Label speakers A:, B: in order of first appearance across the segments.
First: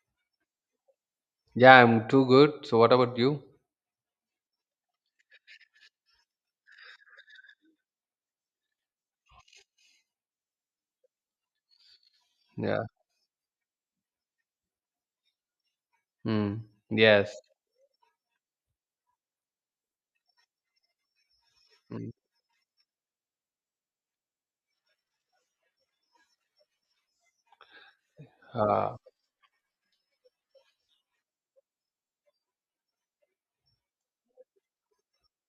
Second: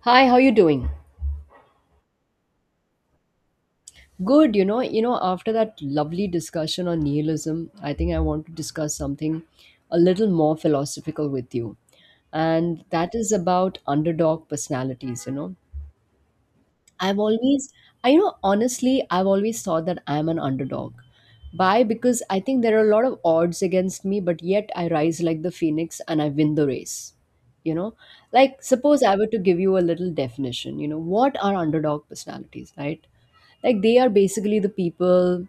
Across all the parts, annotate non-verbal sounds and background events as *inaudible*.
A: Hi, how you doing?
B: Yeah, I'm too good. So what about you?
A: Good, after that lovely discussion on nihilism, I think I want to discuss something a little more philosophical with you.
B: Yeah.
A: And that is about underdog personalities.
B: Mm.
A: I've
B: Yes.
A: always, I honestly, I've always thought that I'm an underdog. Why?
B: Mm.
A: Because I think there are a lot of odds against me, but yet I rise like the phoenix and I win the race. You know, like
B: Uh,
A: suppose I were to give you a little definition, what are underdog personalities, right? Like they are basically the people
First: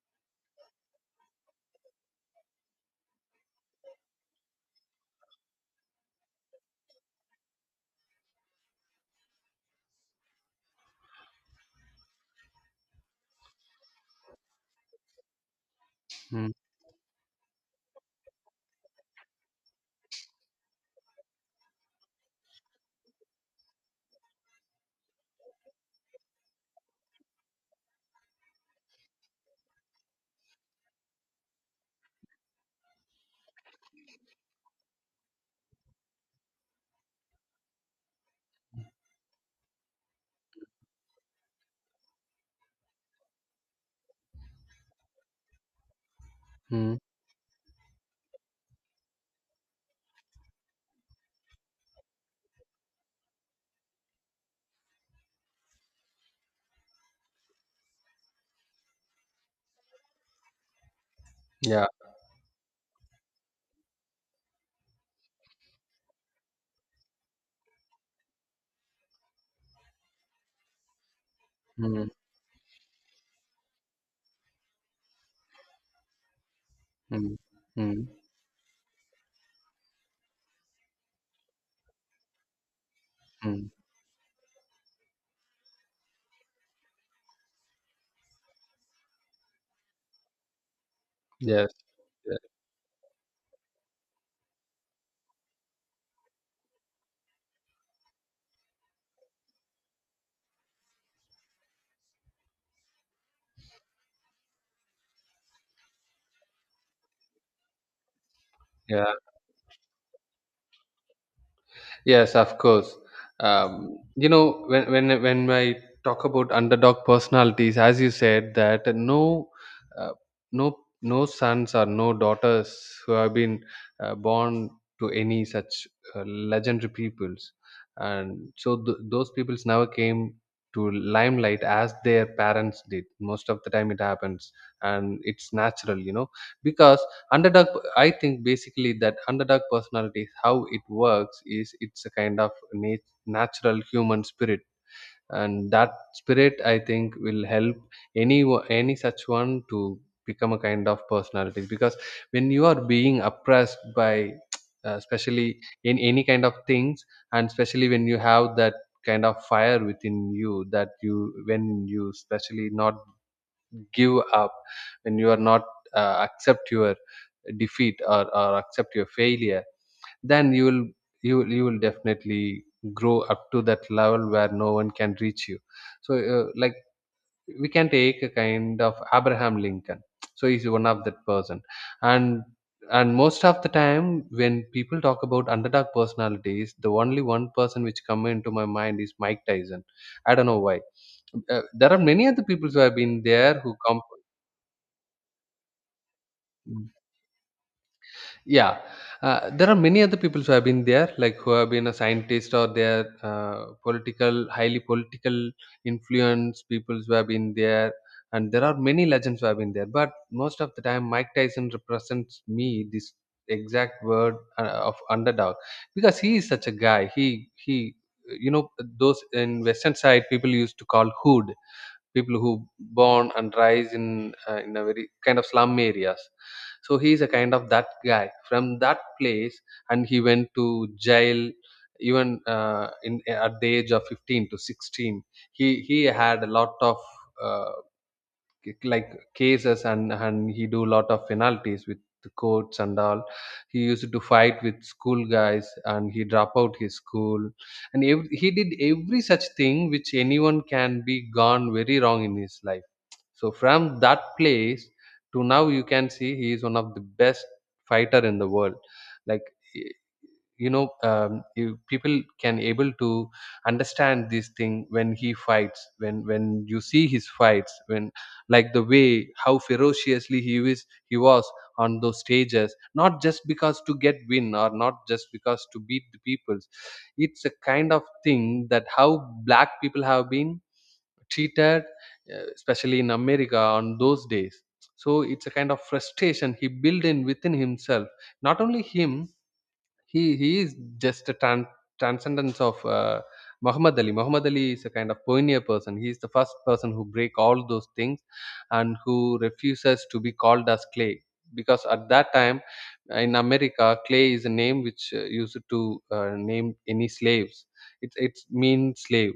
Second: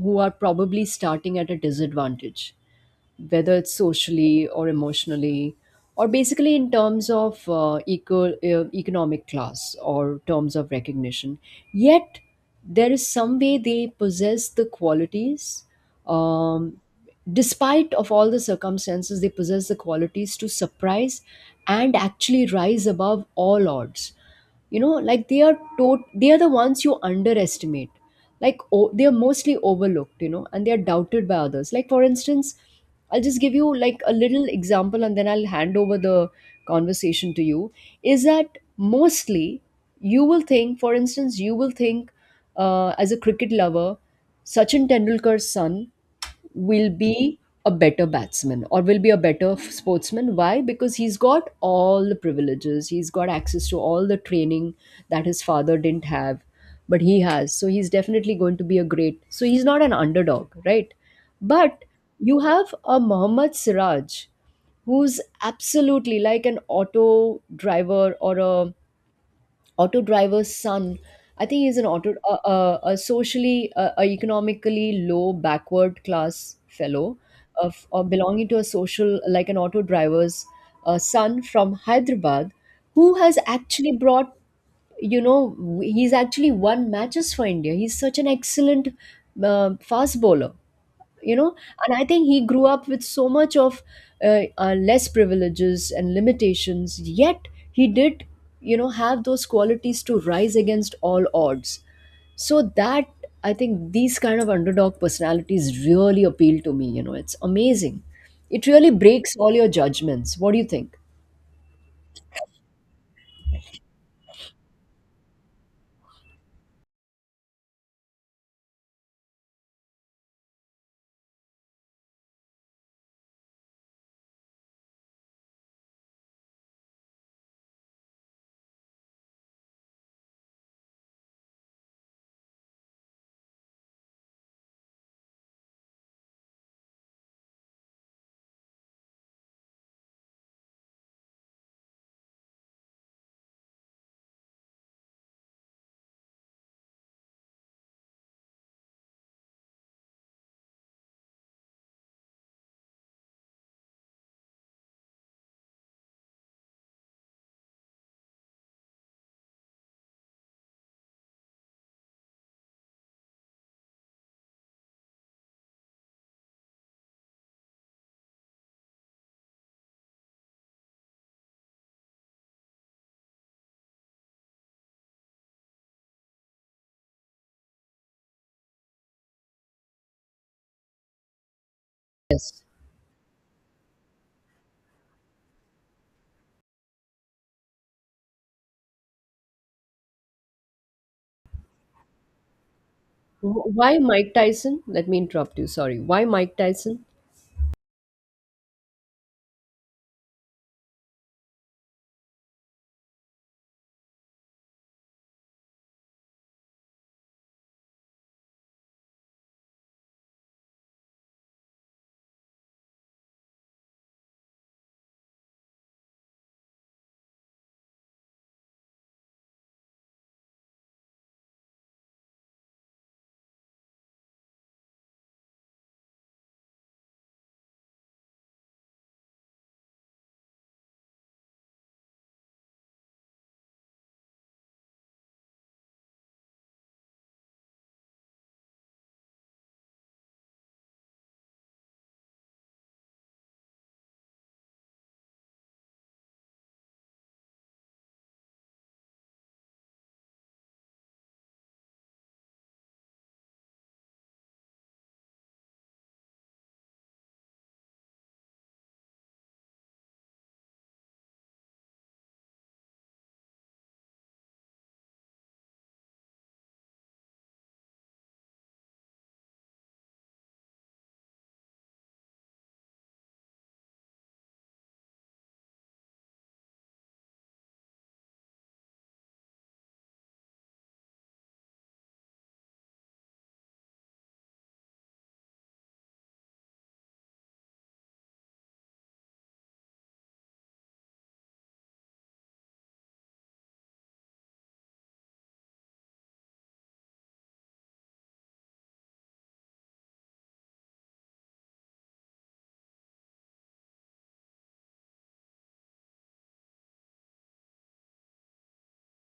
A: who are probably starting at a disadvantage, whether it's socially or emotionally or basically in terms of economic class or terms of recognition. Yet there is some way they possess the qualities,
B: mm.
A: um, despite of all the circumstances they possess the qualities to surprise and actually rise above all odds. Like they are the ones you underestimate. Like they are mostly overlooked, and they are doubted by others. Like for instance, I'll just give you like a little example and then I'll hand over the conversation to you, is that mostly you will think, as a cricket lover, Sachin Tendulkar's son will
B: Mm.
A: be a better batsman or will be a better sportsman. Why? Because he's got all the privileges, he's got access to all the training that his father didn't have, but he has. So he's definitely going to be a great. So he's not an underdog, right? But
B: Yeah.
A: you have a Mohammad Siraj who's absolutely like an auto driver or a auto driver's son. I think he's an
B: Mm.
A: auto a socially a economically low backward class fellow
B: Mm.
A: of, or
B: Mm.
A: belonging to a social, like an auto driver's son from Hyderabad, who has
B: Mm.
A: actually brought, he's actually won matches for India. He's such an excellent fast bowler, you know
B: Yes.
A: and I think
B: Yeah.
A: he grew up with so much of less privileges and limitations, yet he did, have those qualities to rise against all odds. So that, I think these kind of underdog personalities really appeal to me. It's amazing. It really
B: Yeah.
A: breaks all your judgments. What do you think?
B: Yes, of course. When I talk about underdog personalities, as you said, that uh, no sons or no daughters who have been born to any such legendary peoples, and so those peoples never came to limelight as their parents did. Most of the time, it happens, and it's natural, because underdog, I think basically that underdog personality, how it works, is it's a kind of natural human spirit, and that spirit, I think, will help any such one to become a kind of personality. Because when you are being oppressed by *tsk* especially in any kind of things, and especially when you have that kind of fire within you, that you, when you especially not give up, when you are not accept your defeat, or accept your failure, then you will definitely grow up to that level where no one can reach you. So like, we can take a kind of Abraham Lincoln, so he's one of that person. and
A: Yes.
B: and most of the time when people talk about underdog personalities, the only one person which come into my mind is Mike Tyson. I don't know why. There are many other people who have been there who
A: Why
B: come.
A: mike tyson let me interrupt you sorry why mike
B: Mm.
A: tyson
B: Yeah, there are many other people who have been there, like who have been a scientist, or their political, highly political influence people who have been there, and there are many legends who have been there. But most of the time, Mike Tyson represents me this exact word of underdog, because he is such a guy. You know, those in Western side people used to call hood people who born and rise in a very kind of slum areas, so he's a kind of that guy from that place. And he went to jail even in at the age of 15 to 16. He had a lot of uh, like cases, and he do lot of penalties with the courts and all. He used to fight with school guys, and he drop out his school, and he did every such thing which anyone can be gone very wrong in his life. So from that place to now, you can see he is one of the best fighter in the world. Like, people can able to understand this thing when he fights, when you see his fights, when like the way how ferociously he is, he was on those stages. Not just because to get win, or not just because to beat the peoples, it's a kind of thing that how black people have been treated, especially in America on those days. So it's a kind of frustration he built in within himself, not only him. He is just a transcendence of Muhammad Ali. Muhammad Ali is a kind of pioneer person. He is the first person who break all those things, and who refuses to be called as Clay, because at that time in America, Clay is a name which used to name any slaves. It's mean slave.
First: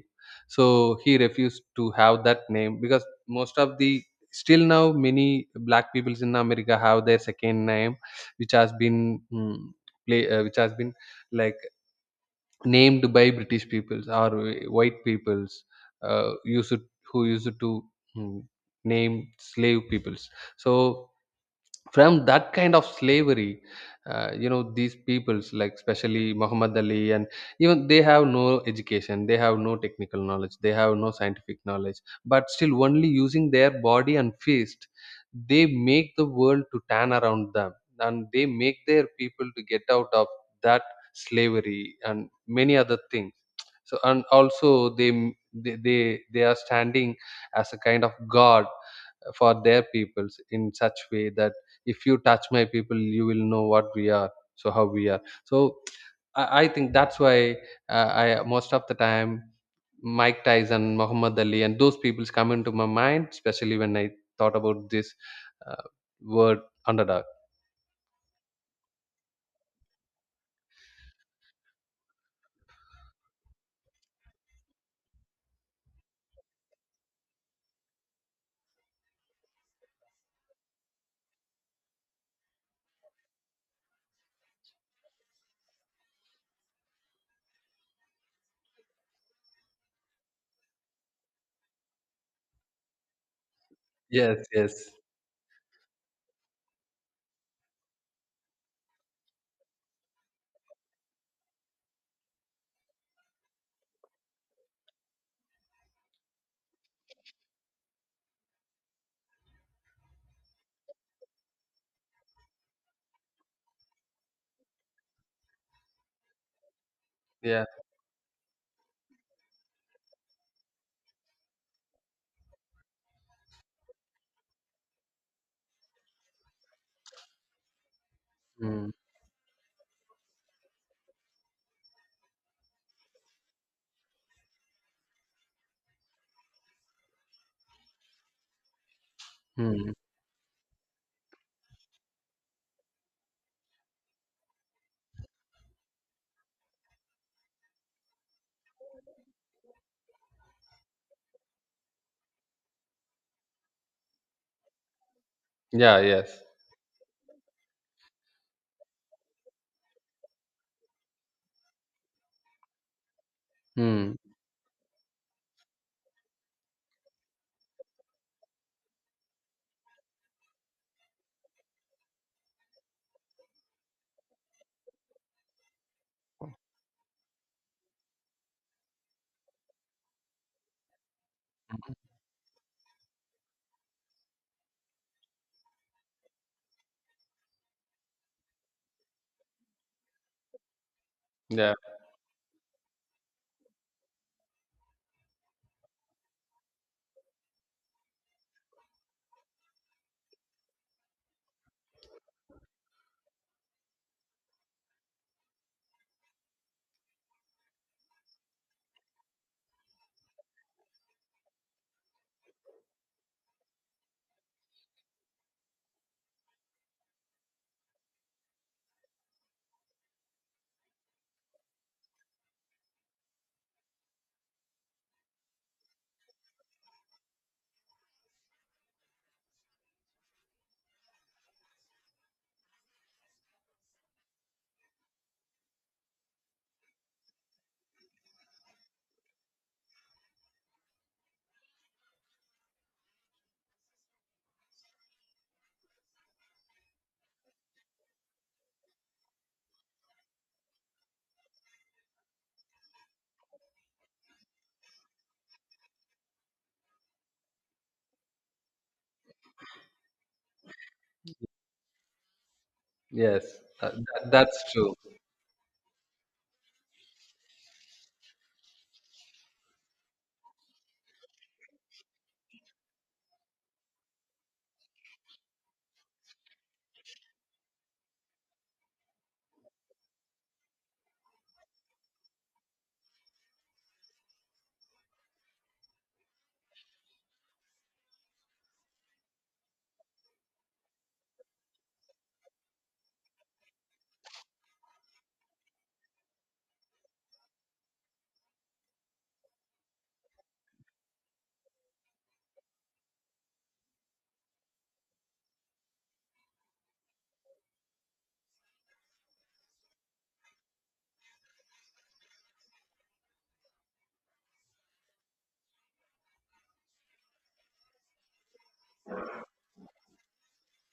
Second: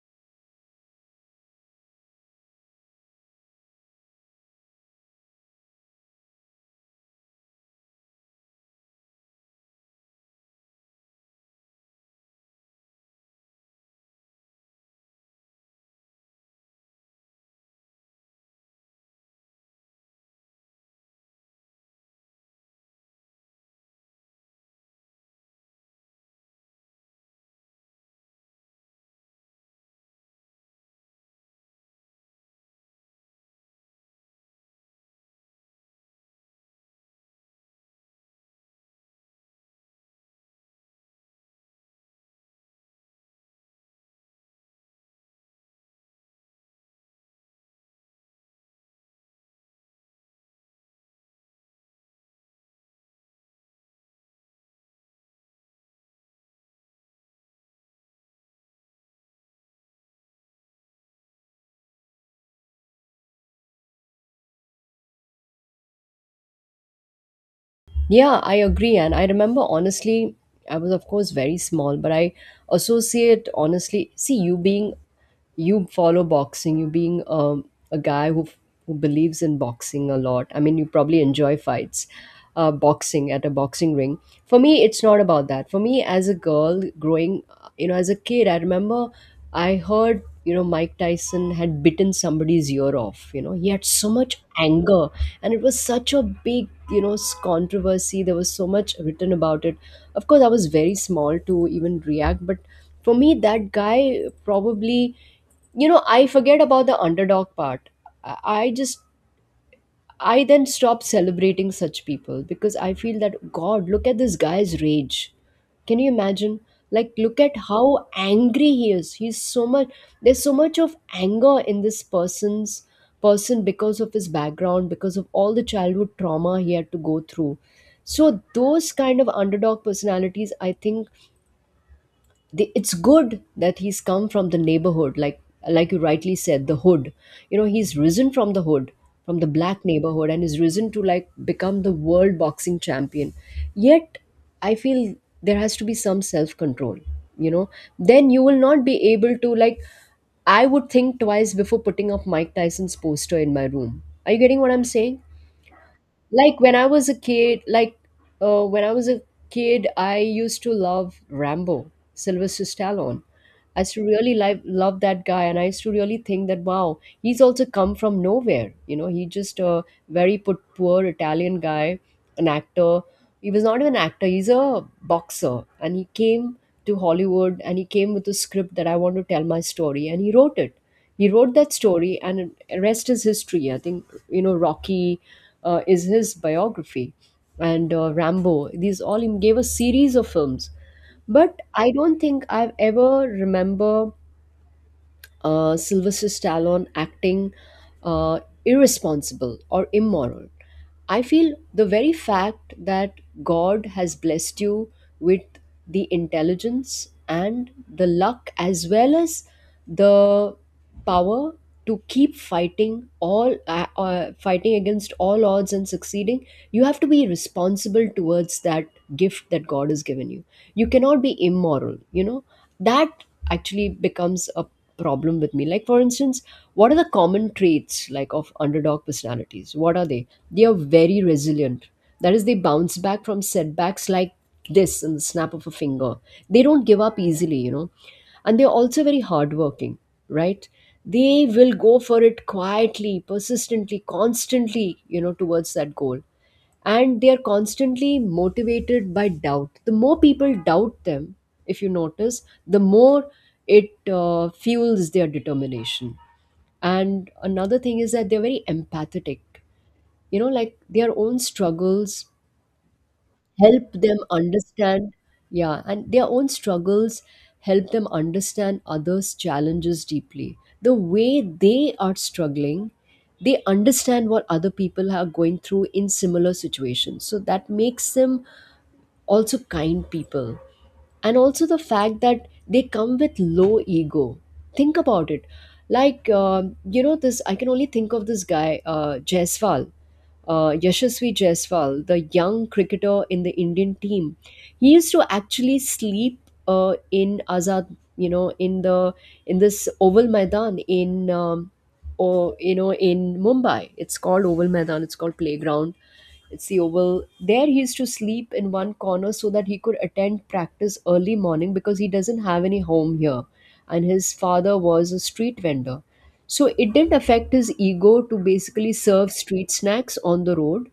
B: So he refused to have that name, because most of the still now many black peoples in America have their second name which has been, play, which has been, like, named by British peoples, or white peoples uh, used to- who used to mm, name slave peoples. So from that kind of slavery, these peoples, like especially Muhammad Ali, and even they have no education, they have no technical knowledge, they have no scientific knowledge, but still only using their body and fist, they make the world to turn around them, and they make their people to get out of that slavery and many other things. So and also they they they, they are standing as a kind of god for their peoples, in such way that if you touch my people, you will know what we are, so how we are. So I think that's why, I, most of the time, Mike Tyson, Muhammad Ali and those peoples come into my mind, especially when I thought about this uh, word underdog.
A: Yeah, I agree. And I remember honestly, I was of course very small, but see, you being, you follow boxing, you being, a guy who believes in boxing a lot. I mean, you probably enjoy fights, boxing at a boxing ring. For me, it's not about that. For me, as a girl growing, you know, as a kid, I remember I heard, you know, Mike Tyson had bitten somebody's ear off. You know, he had so much
B: Yes, yes.
A: anger, and it was such a big, controversy. There was so much written about it. Of course, I was very small to even react, but for me, that guy probably, you know, I forget about the underdog part. I I just I then stop celebrating such people because I feel that, God, look at this guy's rage. Can you imagine? Like, look at
B: Yeah.
A: how angry he is. He's so much, there's so much of anger in this person's person because of his background, because of all the childhood trauma he had to go through. So,
B: Mm.
A: those kind of underdog personalities, I think, the, it's good that he's come from the neighborhood, like you rightly said, the hood. You know, he's risen from the hood, from the black
B: Mm.
A: neighborhood, and is risen to like become the world boxing champion. Yet I feel there has to be some self control, you know. Then you will not be able to like, I would think twice before putting up Mike Tyson's poster in my room. Are you getting what I'm saying?
B: Yeah. Yes.
A: Like when I was a kid like when I was a kid, I used to love Rambo, Sylvester Stallone. I used to
B: Mm.
A: really like love that guy, and I used to really think that wow, he's also come from nowhere. You know, he just a very put poor Italian guy, an actor. He was not even an actor; he's a boxer, and he came to Hollywood and he came with a script that I want to tell my story, and he wrote it. He wrote that story, and rest is history. I think you know Rocky is his biography, and Rambo. These all he gave a series of films, but
B: Yeah.
A: I don't think I've ever remember Sylvester Stallone acting uh, irresponsible or immoral. I feel the very fact that God has blessed you with the intelligence and the luck, as well as the power to keep fighting all fighting against all odds and succeeding, you have to be responsible towards that gift that God has given you. You cannot be immoral, you know. That actually becomes a problem with me. Like for instance, what are the common traits like of underdog personalities? What are they? They are very resilient, that is they bounce back from setbacks, like this, in the snap of a finger. They don't give up easily, you know, and they're also very hardworking, right? They will go for it quietly, persistently, constantly, you know, towards that goal. And they are constantly motivated by doubt. The more people doubt them, if you notice, the more it fuels their determination. And another thing is that they're very empathetic. You know, like their own struggles
B: Yes. Uh,
A: help them
B: that, that's true.
A: understand. Yeah. And their own struggles help them understand others challenges deeply. The way they are struggling, they understand what other people are going through in similar situations, so that makes them also kind people. And also the fact that they come with low ego. Think about it. Like, you know, this, I can only think of this guy, jaiswal Yashasvi Jaiswal, the young cricketer in the Indian team. He used to actually sleep in Azad, you know, in the, in this Oval Maidan in, or you know, in Mumbai. It's called Oval Maidan. It's called playground. It's the oval, there he used to sleep in one corner so that he could attend practice early morning because he doesn't have any home here. And his father was a street vendor, so it didn't affect his ego to basically serve street snacks on the road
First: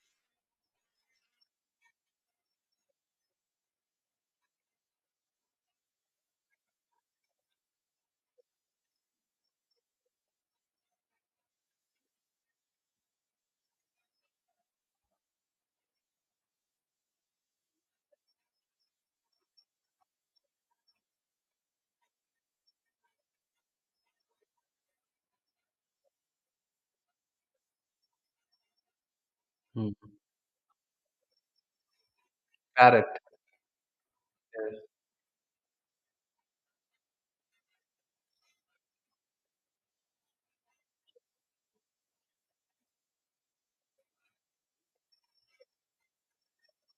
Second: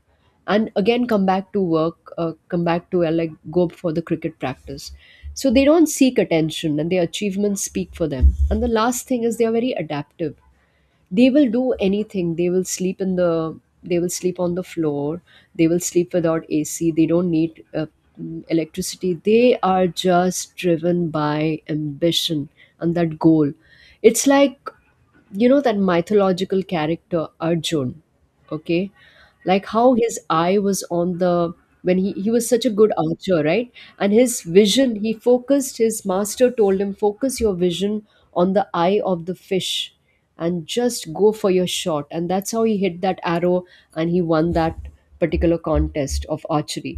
A: and again come back to like go for the cricket practice. So they don't seek attention and their achievements speak for them. And the last thing is they are very adaptive. They will do anything. They will sleep on the floor. They will sleep without AC. They don't need electricity. They are just driven by ambition and that goal. It's like, you know, that mythological character Arjun. Okay, like how
B: Mm.
A: his eye was on the, when he was such a good
B: Parrot.
A: archer, right? And his
B: Yes.
A: vision, he focused, his master told him, focus your vision on the eye of the fish and just go for your shot. And that's how he hit that arrow and he won that particular contest of archery.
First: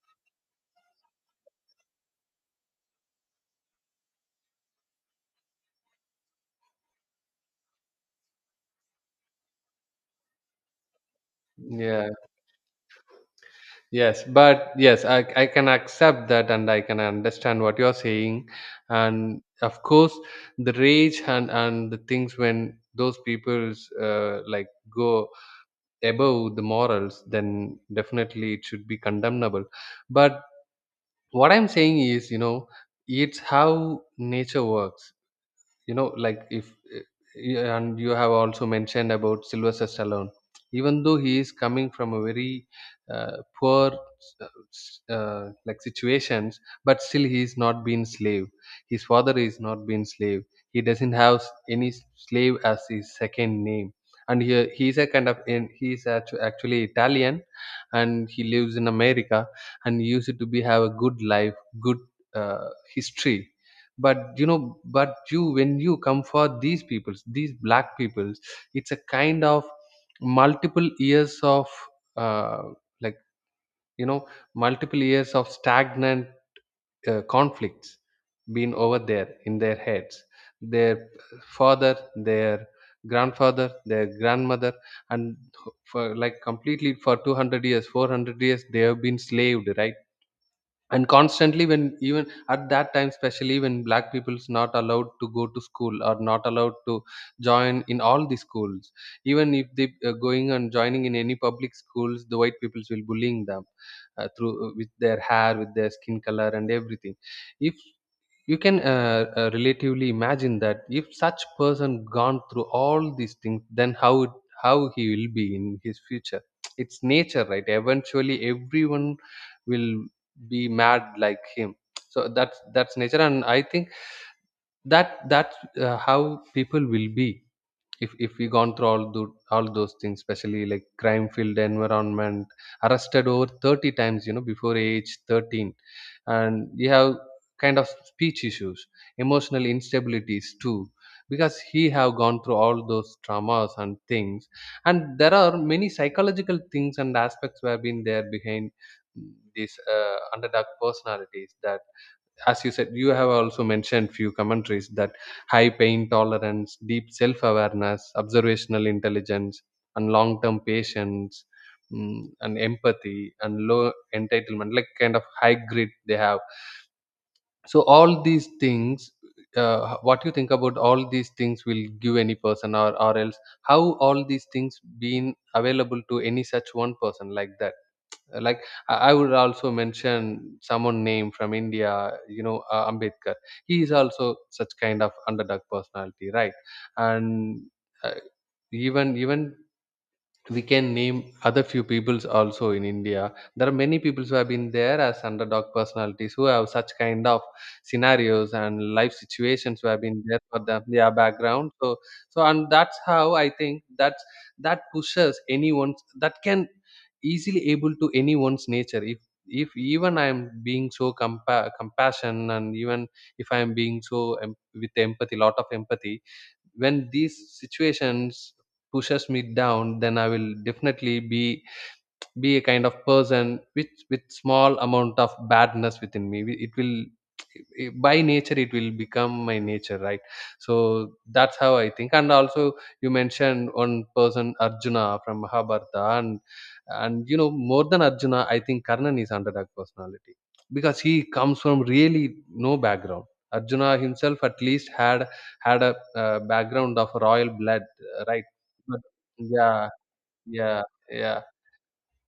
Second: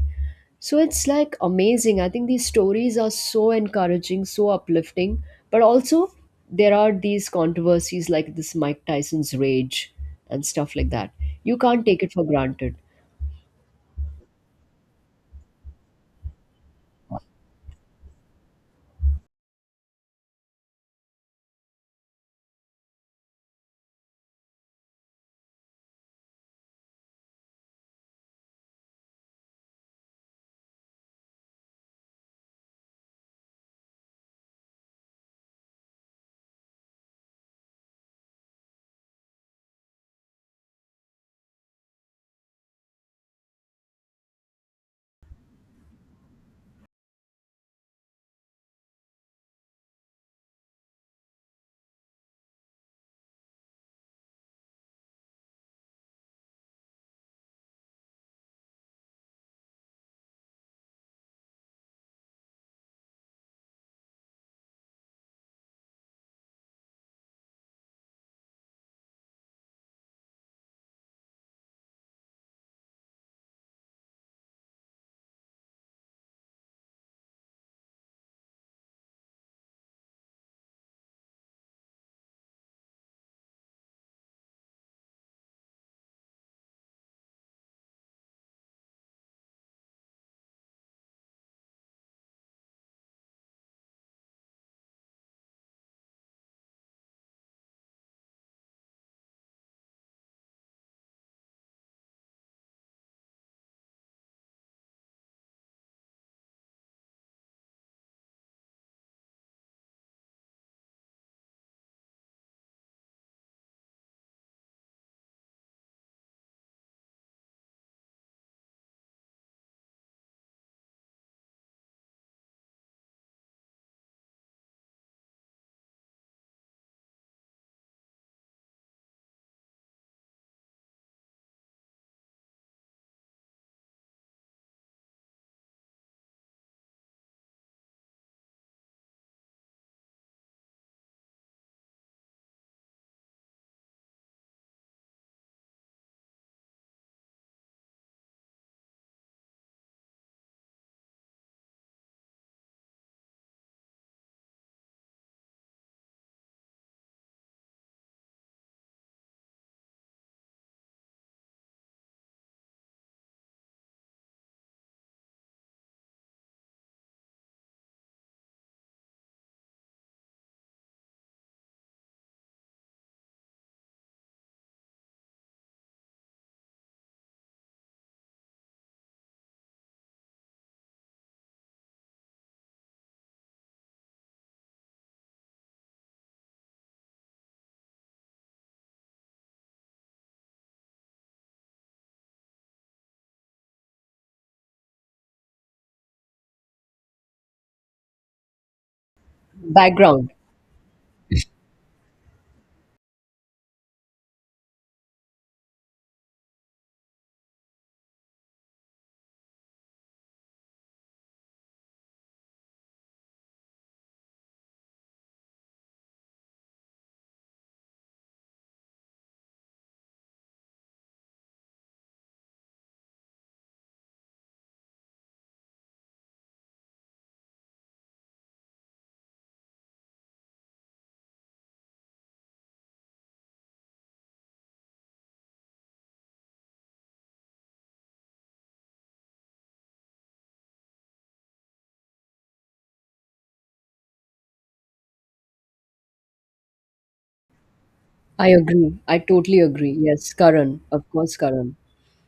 A: So it's like amazing. I think these stories are so encouraging, so uplifting, but also there are these controversies like this Mike Tyson's rage and stuff like that. You can't take
B: Yeah.
A: it for granted.
B: Yes, but yes, I can accept that, and I can understand what you're saying. And of course, the rage and the things, when those people's, like, go above the morals, then definitely it should be condemnable. But what I'm saying is, it's how nature works, like, if eh, eh, and you have also mentioned about Sylvester Stallone. Even though he is coming from a very poor, uh, like, situations, but still he is not been slave, his father is not been slave, he doesn't have any slave as his second name. And he is a kind of, in he is actually Italian, and he lives in America, and he used to be have a good life, good uh, history. But you know but you when you come for these peoples, these black peoples, it's a kind of multiple years of, uh, like, you know multiple years of stagnant conflicts been over there in their heads, their father, their grandfather, their grandmother, and for like completely for 200 years, 400 years, they have been slaved, right? And constantly, when even at that time, especially when black people's not allowed to go to school, or not allowed to join in all the schools, even if they, going and joining in any public schools, the white peoples will bullying them, through, with their hair, with their skin color and everything. If you can, relatively imagine that, if such person gone through all these things, then how he will be in his future. It's nature, right? Eventually everyone will be mad like him. So that's nature, and I think that that's, how people will be, if we gone through all those things, especially like crime filled environment, arrested over 30 times, before age 13, and you have kind of speech issues, emotional instabilities too, because he have gone through all those traumas and things. And there are many psychological things and aspects who have been there behind, these underdog personalities, that as you said, you have also mentioned few commentaries, that high pain tolerance, deep self awareness, observational intelligence, and long term patience, and empathy, and low entitlement, like kind of high grit they have. So all these things, what you think about all these things, will give any person, or else, how all these things been available to any such one person like that. Like, I would also mention someone name from India, Ambedkar. He is also such kind of underdog personality, right? And uh, even we can name other few peoples also in India. There are many peoples who have been there as underdog personalities, who have such kind of scenarios and life situations, who have been
A: Background.
B: there for them, their background. So and that's how I think, that's that pushes anyone's, that can easily able to anyone's nature. If even I am being so compassion, and even if I am being so, with empathy, lot of empathy, when these situations pushes me down, then I will definitely be a kind of person with small amount of badness within me. It will, by nature, it will become my nature, right? So that's how I think. And also, you mentioned one person, Arjuna from Mahabharata, and more than Arjuna, I think Karnan is underdog personality, because he comes from really no background. Arjuna himself at least had a background of royal blood, right?
A: I agree.
B: But
A: I totally
B: yeah,
A: agree. Yes,
B: yeah,
A: Karan. Of course,
B: yeah.
A: Karan.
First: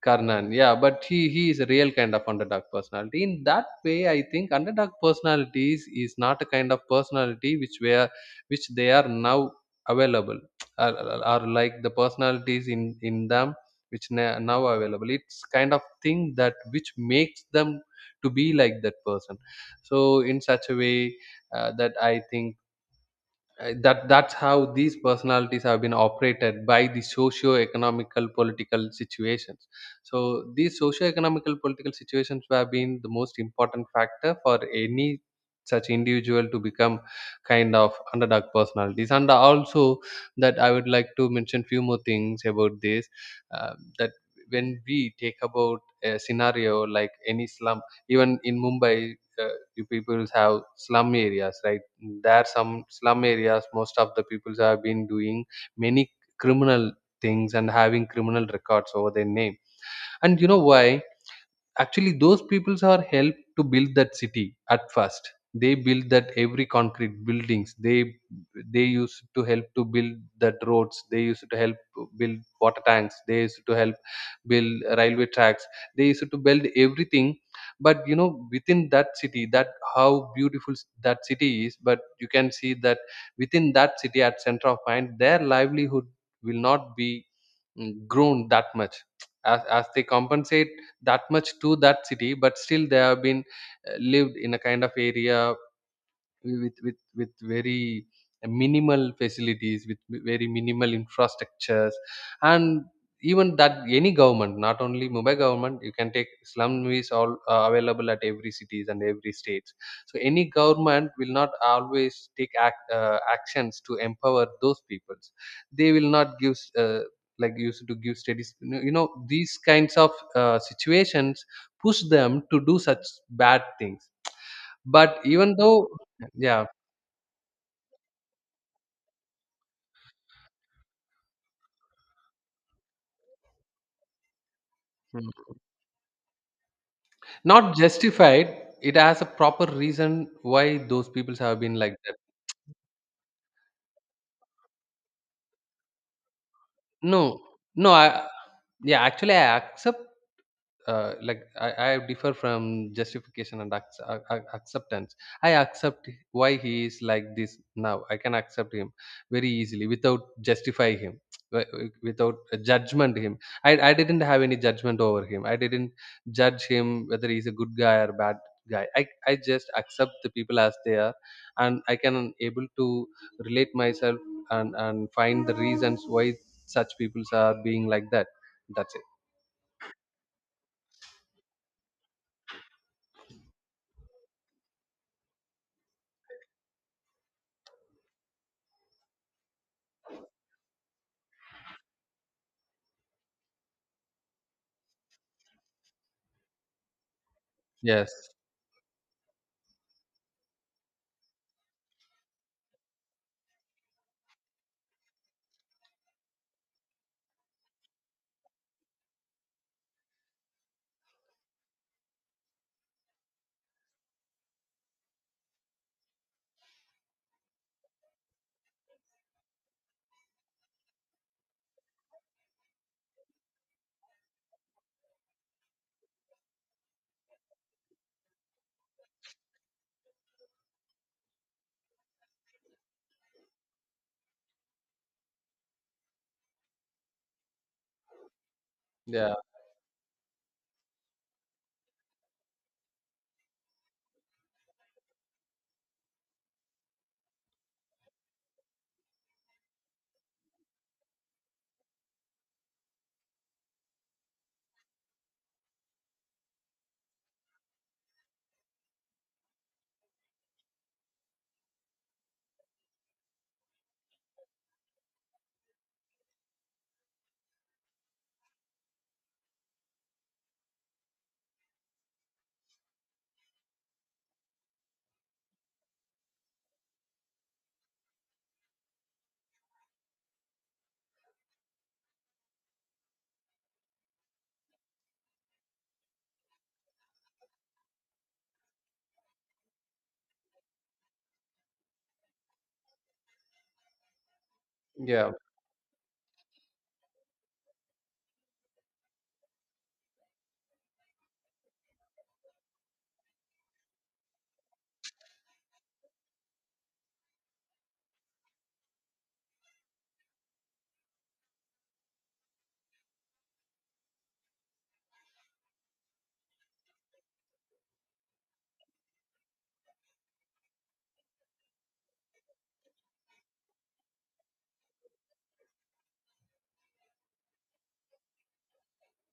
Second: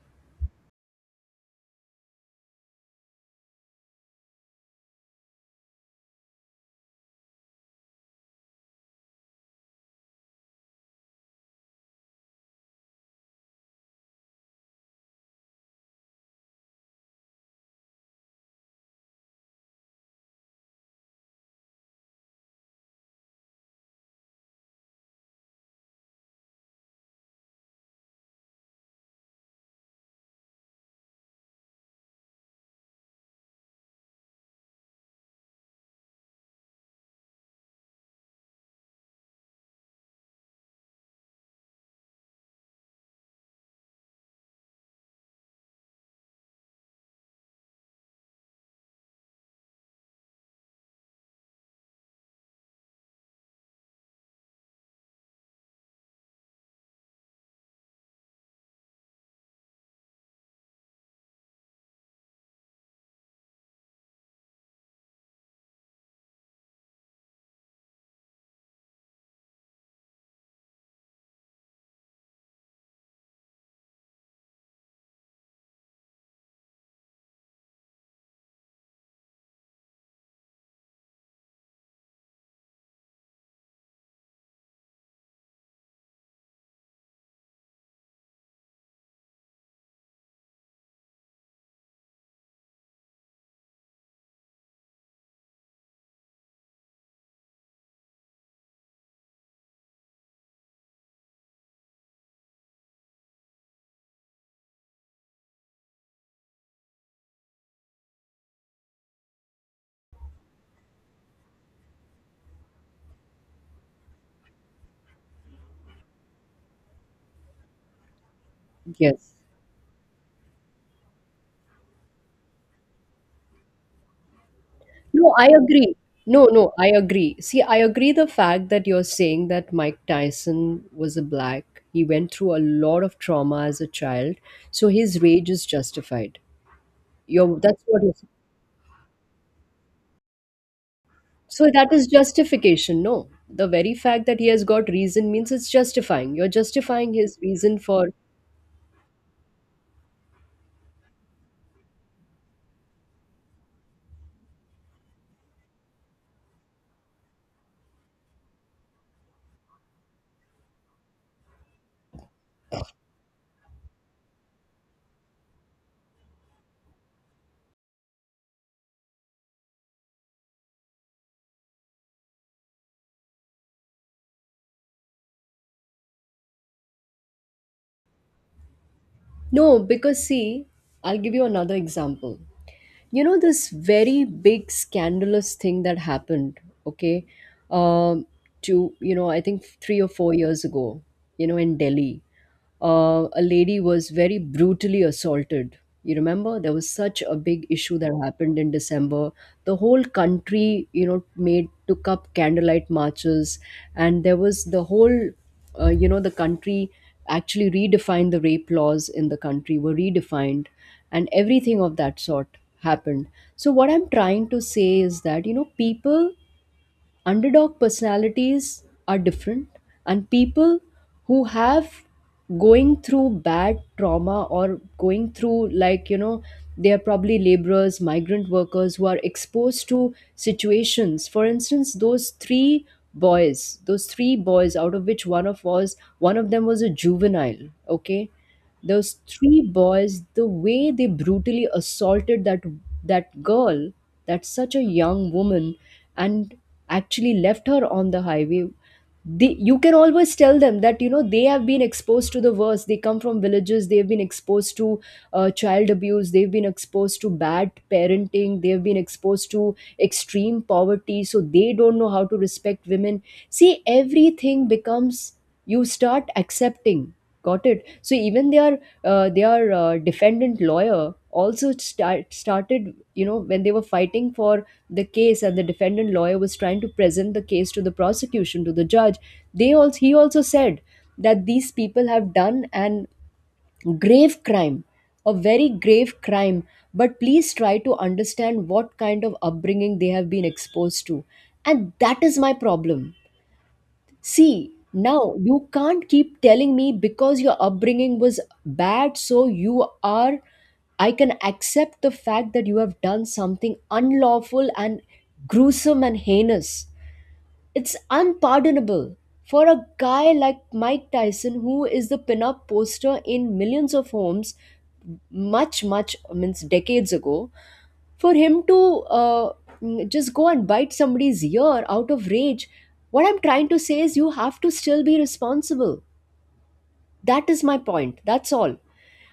B: Karnan, yeah, but he is a real kind of underdog personality. In that way, I think underdog personalities is not a kind of personality which were, which they are now available, are, are like the personalities in them which now available. It's kind of thing that which makes them to be like that person. So in such a way, that I think, that's how these personalities have been operated by the socio-economical political situations. So these socio-economical political situations have been the most important factor for any such individual to become kind of underdog personalities. And also that, I would like to mention few more things about this. That when we take about a scenario like any slum, even in Mumbai, uh, you people have slum areas, right? There are some slum areas. Most of the people have been doing many criminal things and having criminal records over their name. And you know why? Actually, those peoples are helped to build that city at first. They build that every concrete buildings. They used to help to build that roads. They used to help build water tanks. They used to help build railway tracks. They used to build everything. But you know, within that city, that how beautiful that city is, but you can see that within that city at center of mind, their livelihood will not be grown that much as, they compensate that much to that city, but still they have been lived in a kind of area with very minimal facilities with very minimal infrastructures. And even that, any government, not only Mumbai government, you can take slum is all available at every cities and every states. So any government will not always take actions to empower those peoples. They will not give like used to give studies, you know.
A: Yes.
B: These kinds of situations push them to do such bad things. But
A: No, I
B: even though.
A: agree. No,
B: Yeah.
A: no, I agree. See, I agree the fact that you're saying that Mike Tyson was a black. He went through a lot of trauma as a child, so his
B: Mm.
A: rage is justified. You're,
B: Not
A: that's what you're saying.
B: justified. It has a proper reason why those people have
A: So
B: been
A: that
B: like
A: is
B: that.
A: justification. No, the very fact that he has got reason means it's justifying. You're justifying his
B: No,
A: reason
B: no.
A: for.
B: I Yeah, actually, I accept, like, I differ from justification and acceptance. I accept why he is like this now. I can accept him very easily without justify him, wi- without a judgment him. I didn't have any judgment over him. I didn't judge him whether he's a good guy or bad guy. I just accept the people as they are, and I can able to relate myself, and find the reasons why such people are being like that. That's it.
A: No, because see, I'll give you another example. You know, this very big scandalous thing that happened, okay, um, to, you know, I think 3 or 4 years ago, you know, in Delhi, a lady was very brutally assaulted. You remember there was such a big issue
B: Yes.
A: that happened in December. The whole country, made took up candlelight marches, and there was the whole the country actually redefined the rape laws in the country were redefined and everything of that sort happened. So what I'm trying to say is that people underdog personalities are different, and people who have going through bad trauma or going through they are probably laborers, migrant workers who are exposed to situations. For instance, those three boys, out of which one of them was a juvenile, okay, those
B: Yeah.
A: three boys, the way they brutally assaulted that girl, that's such a young woman, and actually left her on the highway. They, you can always tell them that they have been exposed to the worst, they come from villages, they have been exposed to child abuse, they've been exposed to bad parenting, they've been exposed to extreme poverty, so they don't know how to respect women. See, everything becomes, you start accepting. Got it. So even their defendant lawyer also started, you know, when they were fighting for the case, and the defendant lawyer was trying to present the case to the prosecution, to the judge, they also he also said that these people have done and grave crime, a very grave crime, but please try to understand what kind of upbringing they have been exposed to. And that is my problem. See,
B: Yeah.
A: now you can't keep telling me because your upbringing was bad, so you are, I can accept the fact that you have done something unlawful and gruesome and heinous, it's unpardonable. For a guy like Mike Tyson, who is the pinup poster in millions of homes, much, much means decades ago, for him to uh, just go and bite somebody's ear out of rage. What I'm trying to say is, you have to still be responsible. That is my point. That's all.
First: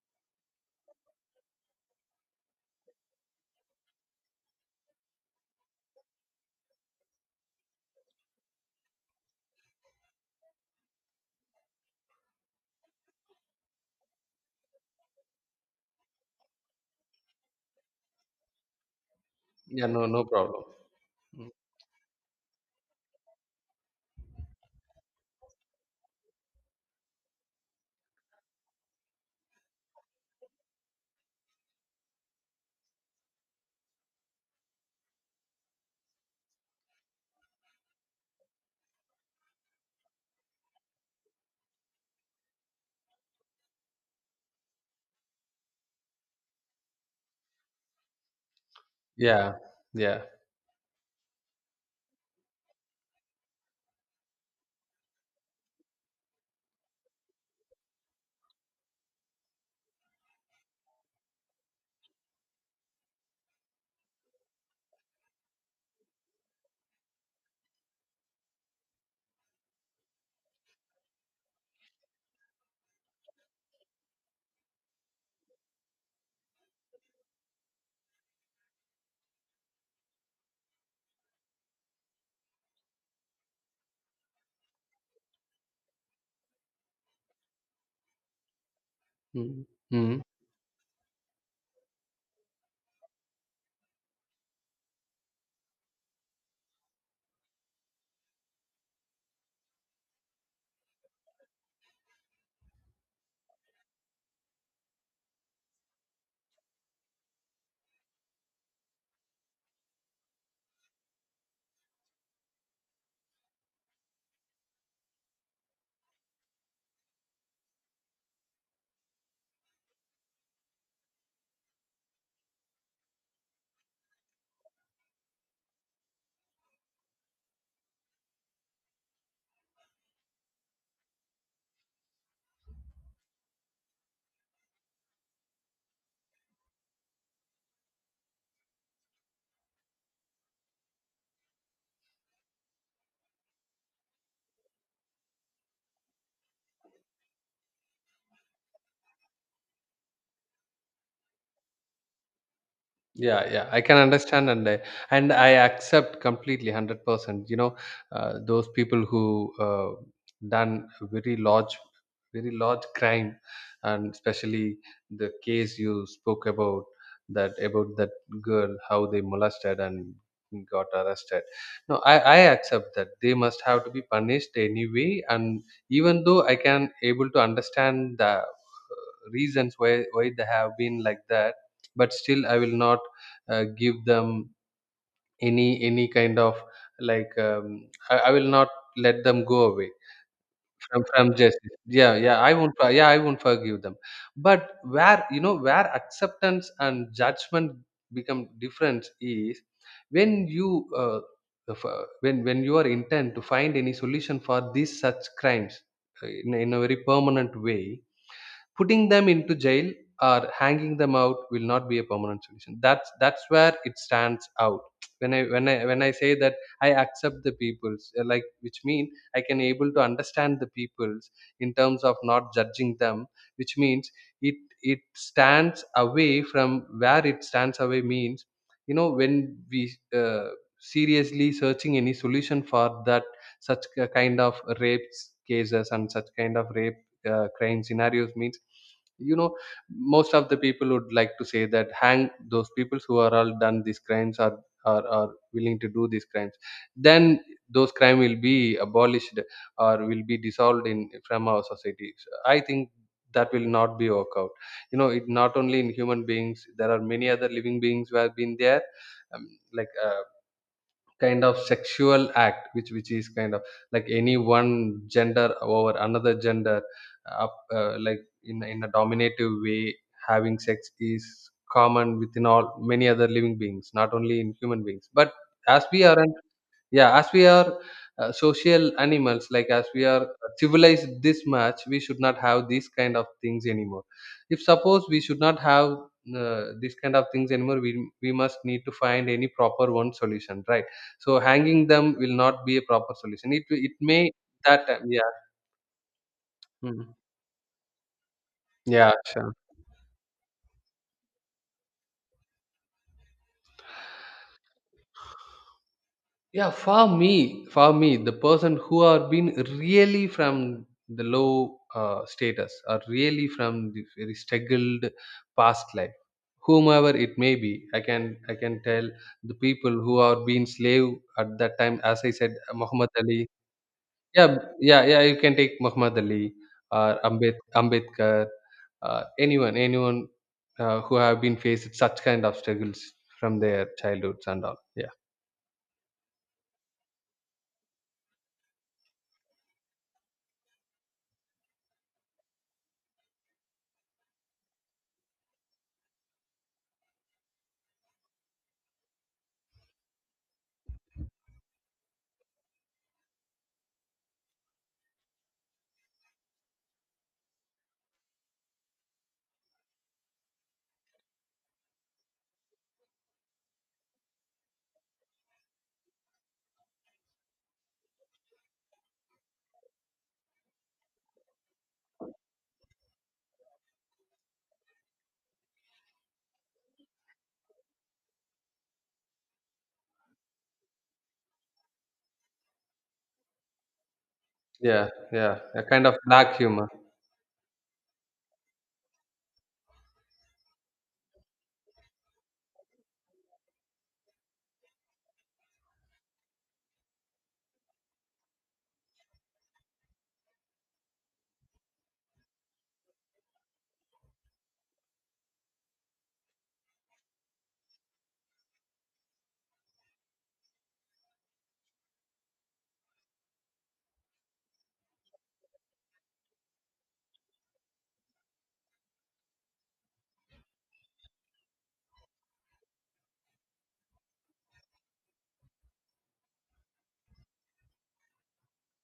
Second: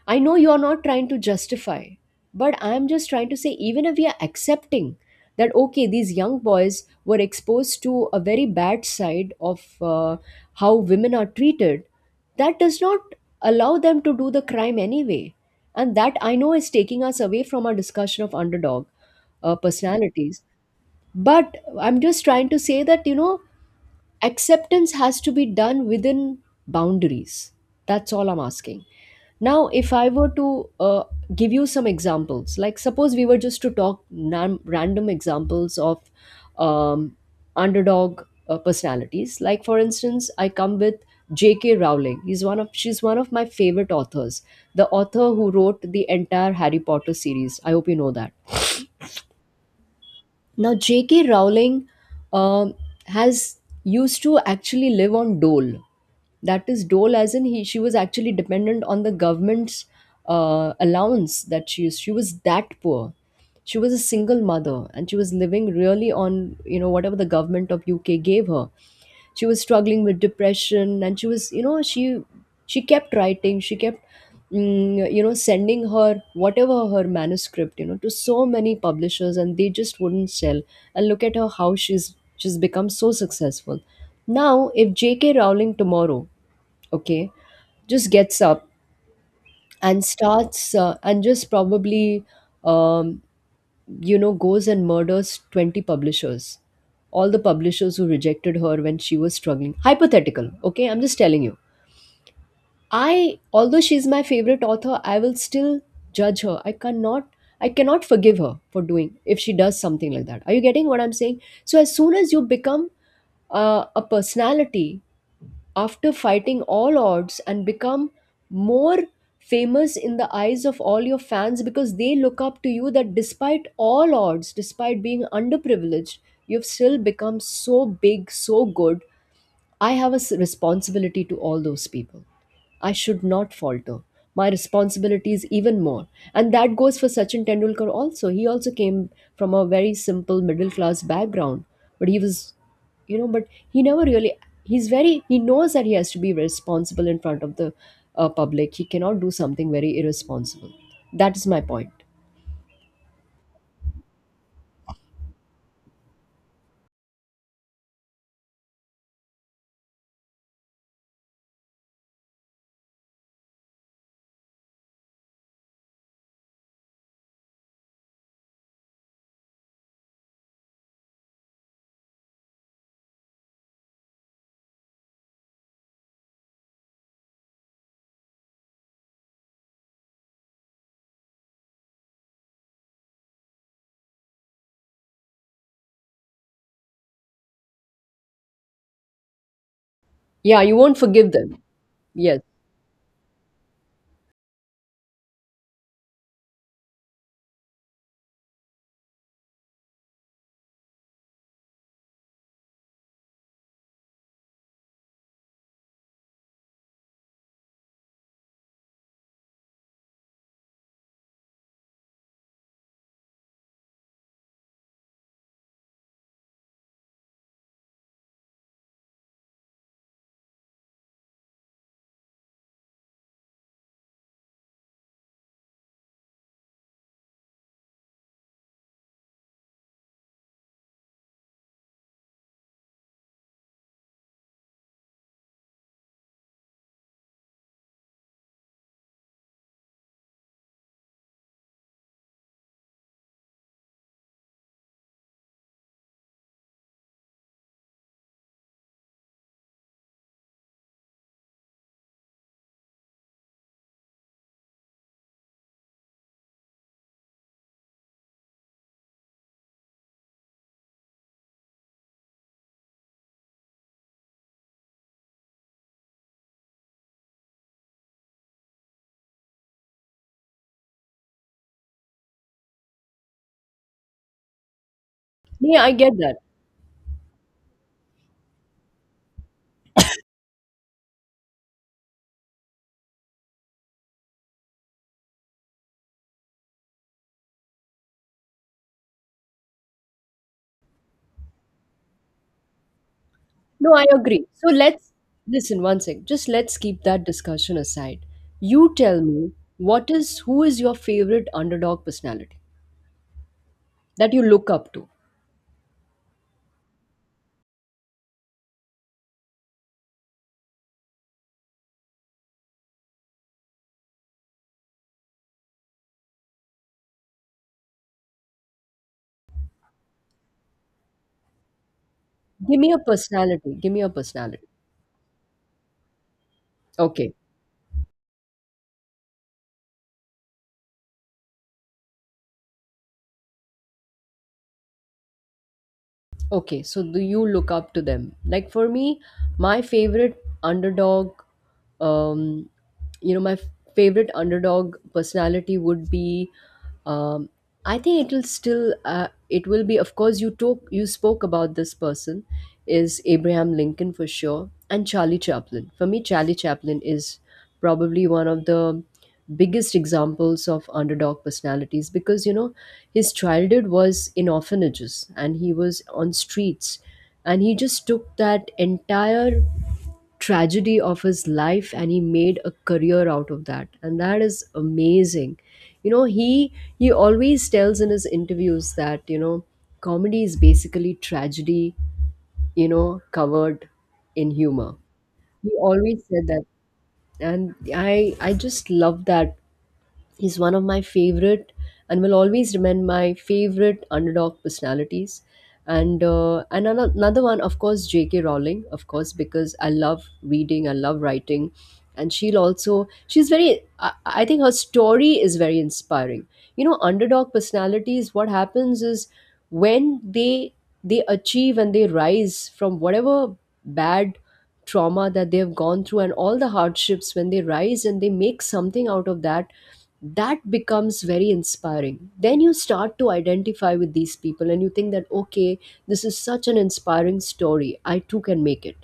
A: I know you're not trying to justify, but I'm just trying to say, even if we are accepting that, okay, these young boys were exposed to a very bad side of how women are treated, that does not allow them to do the crime anyway. And that I know is taking us away from our discussion of underdog
B: Yeah. No. No
A: personalities.
B: problem. Mm.
A: But I'm just trying to say that, acceptance has to be done within boundaries. That's all I'm asking. Now, if I were to give you some examples, like suppose we were just to talk random examples of um, underdog personalities. Like for instance, I come with J.K. Rowling. He's one of she's one of my favorite authors, the author who wrote the entire Harry Potter series. I hope you know that.
B: Yeah. Yeah.
A: Now, J.K. Rowling um has used to actually live on dole. That is dole, as in he she was actually dependent on the government's allowance that she used. She was that poor. She was a single mother, and she was living really on whatever the government of UK gave her. She was struggling with depression, and she was, she kept writing, she kept sending her whatever her manuscript to so many publishers, and they just wouldn't sell, and look at her how she's become so successful. Now if JK Rowling tomorrow, okay, just gets up
B: Mm.
A: and
B: Mm.
A: starts, and just probably, um, goes and murders 20 publishers, all the publishers who rejected her when she was struggling. Hypothetical, okay, I'm just telling you. I, although she's my favorite author, I will still judge her. I cannot forgive her for doing, if she does something like that. Are you getting what I'm saying? So as soon as you become a personality after fighting all odds, and become more famous in the eyes of all your fans, because they look up to you, that despite all odds, despite being underprivileged, you've still become so big, so good, I have a responsibility to all those people. I should not falter. My responsibility is even more. And that goes for Sachin Tendulkar also. He also came from a very simple middle class background, but he was, you know, but he never really, he's very, he knows that he has to be responsible in front of the public. He cannot do something very irresponsible. That is my point.
B: Yeah, yeah, I can understand, and I accept completely 100%. You know, those people who done very large crime, and especially the case you spoke about, that about that girl, how they molested and got arrested. No, I accept that they must have to be punished anyway. And even though I can able to understand the reasons why they have been like that, but still I will not give them any kind of, like, I will not let them go away
A: Yeah, you won't
B: from
A: forgive them.
B: justice. Yeah, yeah,
A: Yes.
B: I won't for- yeah, I won't forgive them. But where, you know, where acceptance and judgment become different is when you, uh, if, when you are intent to find any solution for these such crimes in a very permanent way. Putting them into jail or hanging them out will not be a permanent solution. That's where it stands out. When I say that I accept the peoples, like, which mean I can able to understand the peoples in terms of not judging them, which means it it stands away from. Where it stands away means, you know, when we uh, seriously searching any solution for that such kind of rapes cases and such kind of rape, crying scenarios means, you know, most of the people would like to say that hang those people who are all done these crimes, are willing to do these crimes, then those crime will be abolished or will be dissolved in from our society. So I think that will not be work out. You know, it not only in human beings, there are many other living beings who have been there, um, like uh, kind of sexual act which is kind of like any one gender over another gender, up like in a dominative way having sex is common within all many other living beings, not only in human beings, but
A: Yeah,
B: as
A: I
B: we
A: get
B: are
A: that.
B: yeah, as we are, social animals, like, as we are civilized this much, we should not have these kind of things anymore. If suppose we should not have these kind of things anymore, we must need to find any proper one solution, right? So hanging them will not be a proper solution. It
A: No, I
B: may
A: agree. So
B: that time.
A: let's
B: Yeah.
A: listen one sec. Just let's keep
B: Mhm.
A: that discussion aside. You
B: Yeah,
A: tell me
B: sure.
A: what is who is your favorite underdog personality that you look up to?
B: Yeah, for me, the person who are been really from the low status or really from the very struggled past life, whomever it may be, I can tell the people who are been slave at that time. As I said,
A: Give me a
B: Muhammad Ali.
A: personality. Give me a
B: Yeah,
A: personality.
B: yeah, yeah. You can take Muhammad Ali or
A: Okay.
B: Ambedkar, anyone, who have been faced such kind of struggles from their childhoods and all. Yeah.
A: Okay, so do you look up to them? Like for me, my favorite underdog, um, my favorite underdog personality would be, um, I think it will still, it will be, of course, you spoke about this person, is Abraham Lincoln for sure, and Charlie Chaplin. For me, Charlie Chaplin is probably one of the biggest examples of underdog personalities, because his childhood was in orphanages and he was on streets, and he just took that entire tragedy of his life and he made a career out of that, and that is amazing. you know he he always tells in his interviews that, comedy is basically tragedy, covered in humor.
B: Yeah, yeah,
A: He
B: a kind of
A: always said
B: black
A: that,
B: humor.
A: and I just love that. He's one of my favorite and will always remain my favorite underdog personalities. And another one, of course, J.K. Rowling, of course, because I love reading, I love writing, and she's very. I think her story is very inspiring. You know, underdog personalities. What happens is, when they achieve and they rise from whatever bad trauma that they have gone through, and all the hardships, when they rise and they make something out of that, that becomes very inspiring. Then you start to identify with these people, and you think that, okay, this is such an inspiring story, I too can make it,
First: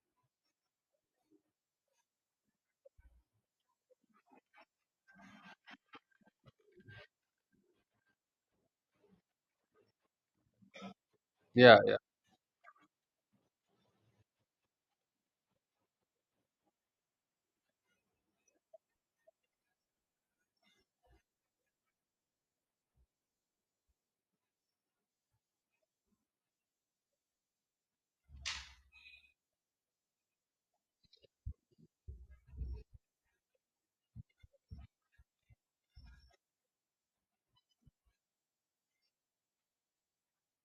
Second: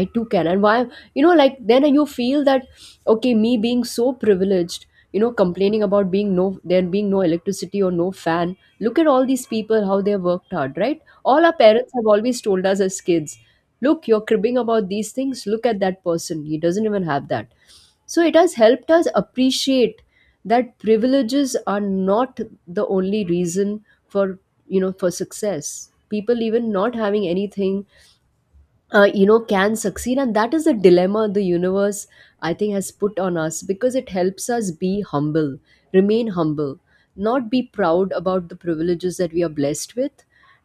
A: I too can and why then you feel that, okay, me being so privileged, complaining about being, no, there being no electricity or no fan, look at all these people how they have worked hard, right? All our
B: Yeah,
A: parents
B: yeah.
A: have always told us as kids, look, you're cribbing about these things, look at that person, he doesn't even have that. So it has helped us appreciate that privileges are not the only reason for, for success. People even not having anything, can succeed, and that is the dilemma the universe, I think, has put on us, because it helps us be humble, remain humble, not be proud about the privileges that we are blessed with,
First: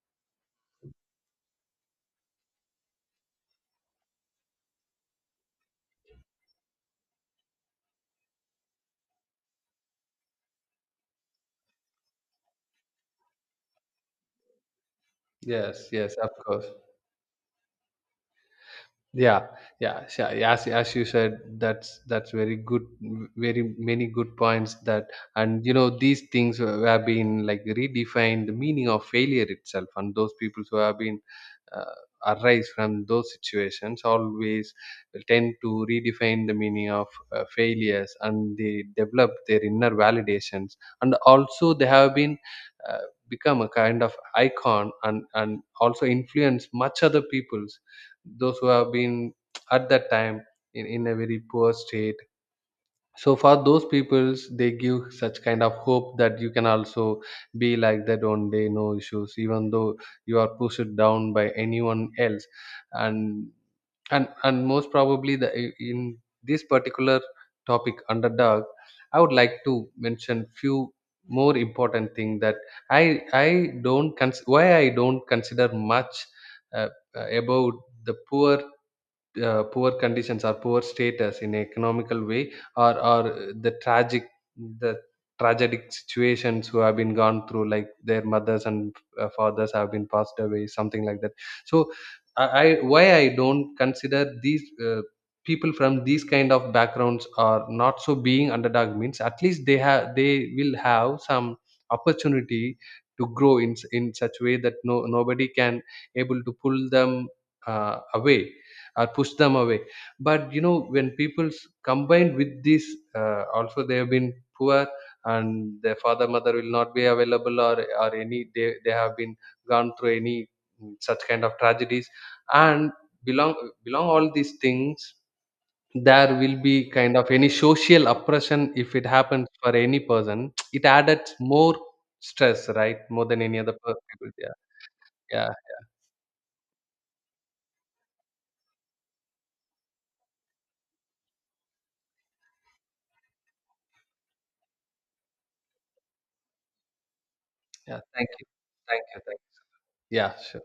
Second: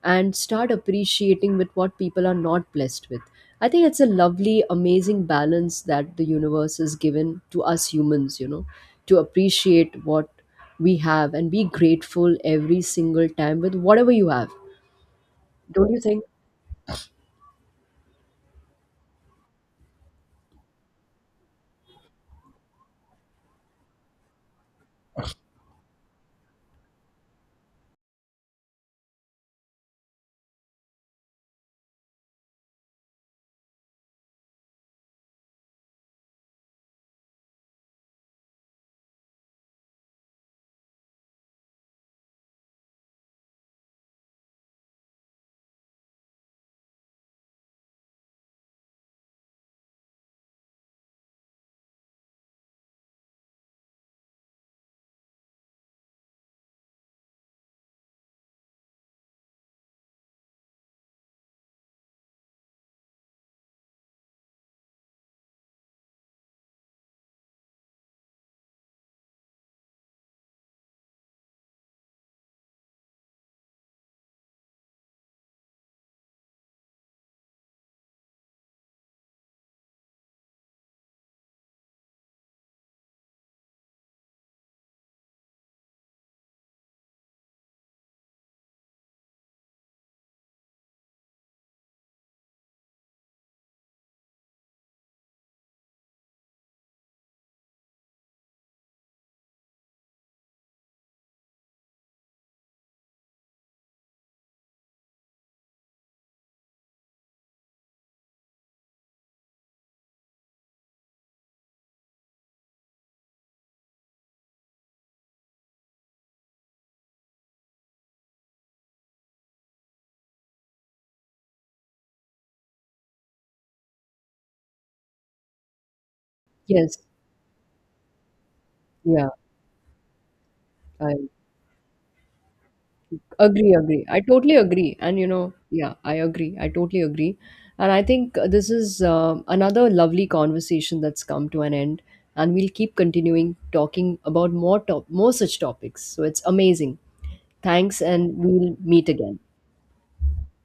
A: and start appreciating with what people are not blessed with. I think it's a lovely amazing balance that the universe has given to us humans, to appreciate what we have and be grateful every single time with whatever you have.
B: Yes,
A: Don't you
B: yes,
A: think?
B: of course. Yeah, yeah, so as you said, that's very good, very many good points that. And you know, these things who have been like redefined the meaning of failure itself, and those people who have been uh, arise from those situations always tend to redefine the meaning of failures, and they develop their inner validations, and also they have been uh, become a kind of icon, and also influence much other people, those who have been at that time in a very poor state. So for those peoples, they give such kind of hope that you can also be like that one day, no issues, even though you are pushed down by anyone else. And and and most probably, the, in this particular topic, underdog, I would like to mention few more important thing that. I don't cons- Why I don't consider much uh, about the poor, poor conditions or poor status in economical way or the tragic, the tragic situations who have been gone through, like their mothers and fathers have been passed away, something like that. So I why I don't consider these people from these kind of backgrounds are not so being underdog means, at least they have, they will have some opportunity to grow in such way that no nobody can able to pull them away or push them away. But you know, when people combined with this, also they have been poor and their father mother will not be available, or any they have been gone through any such kind of tragedies and belong belong all these things, there will be
A: Yes.
B: kind of any social oppression. If it
A: Yeah.
B: happens for any person *tsk* it
A: I
B: added more stress, right? More than any
A: agree,
B: other
A: agree. I
B: people.
A: totally
B: Yeah.
A: agree. And
B: Yeah.
A: yeah, I agree. I totally agree. And I think this is another lovely conversation that's come to an end. And we'll keep continuing talking about more such topics. So it's amazing.
B: Yeah,
A: Thanks,
B: thank
A: and
B: you.
A: we'll
B: Thank
A: meet
B: you,
A: again.
B: thank you. Yeah, sure.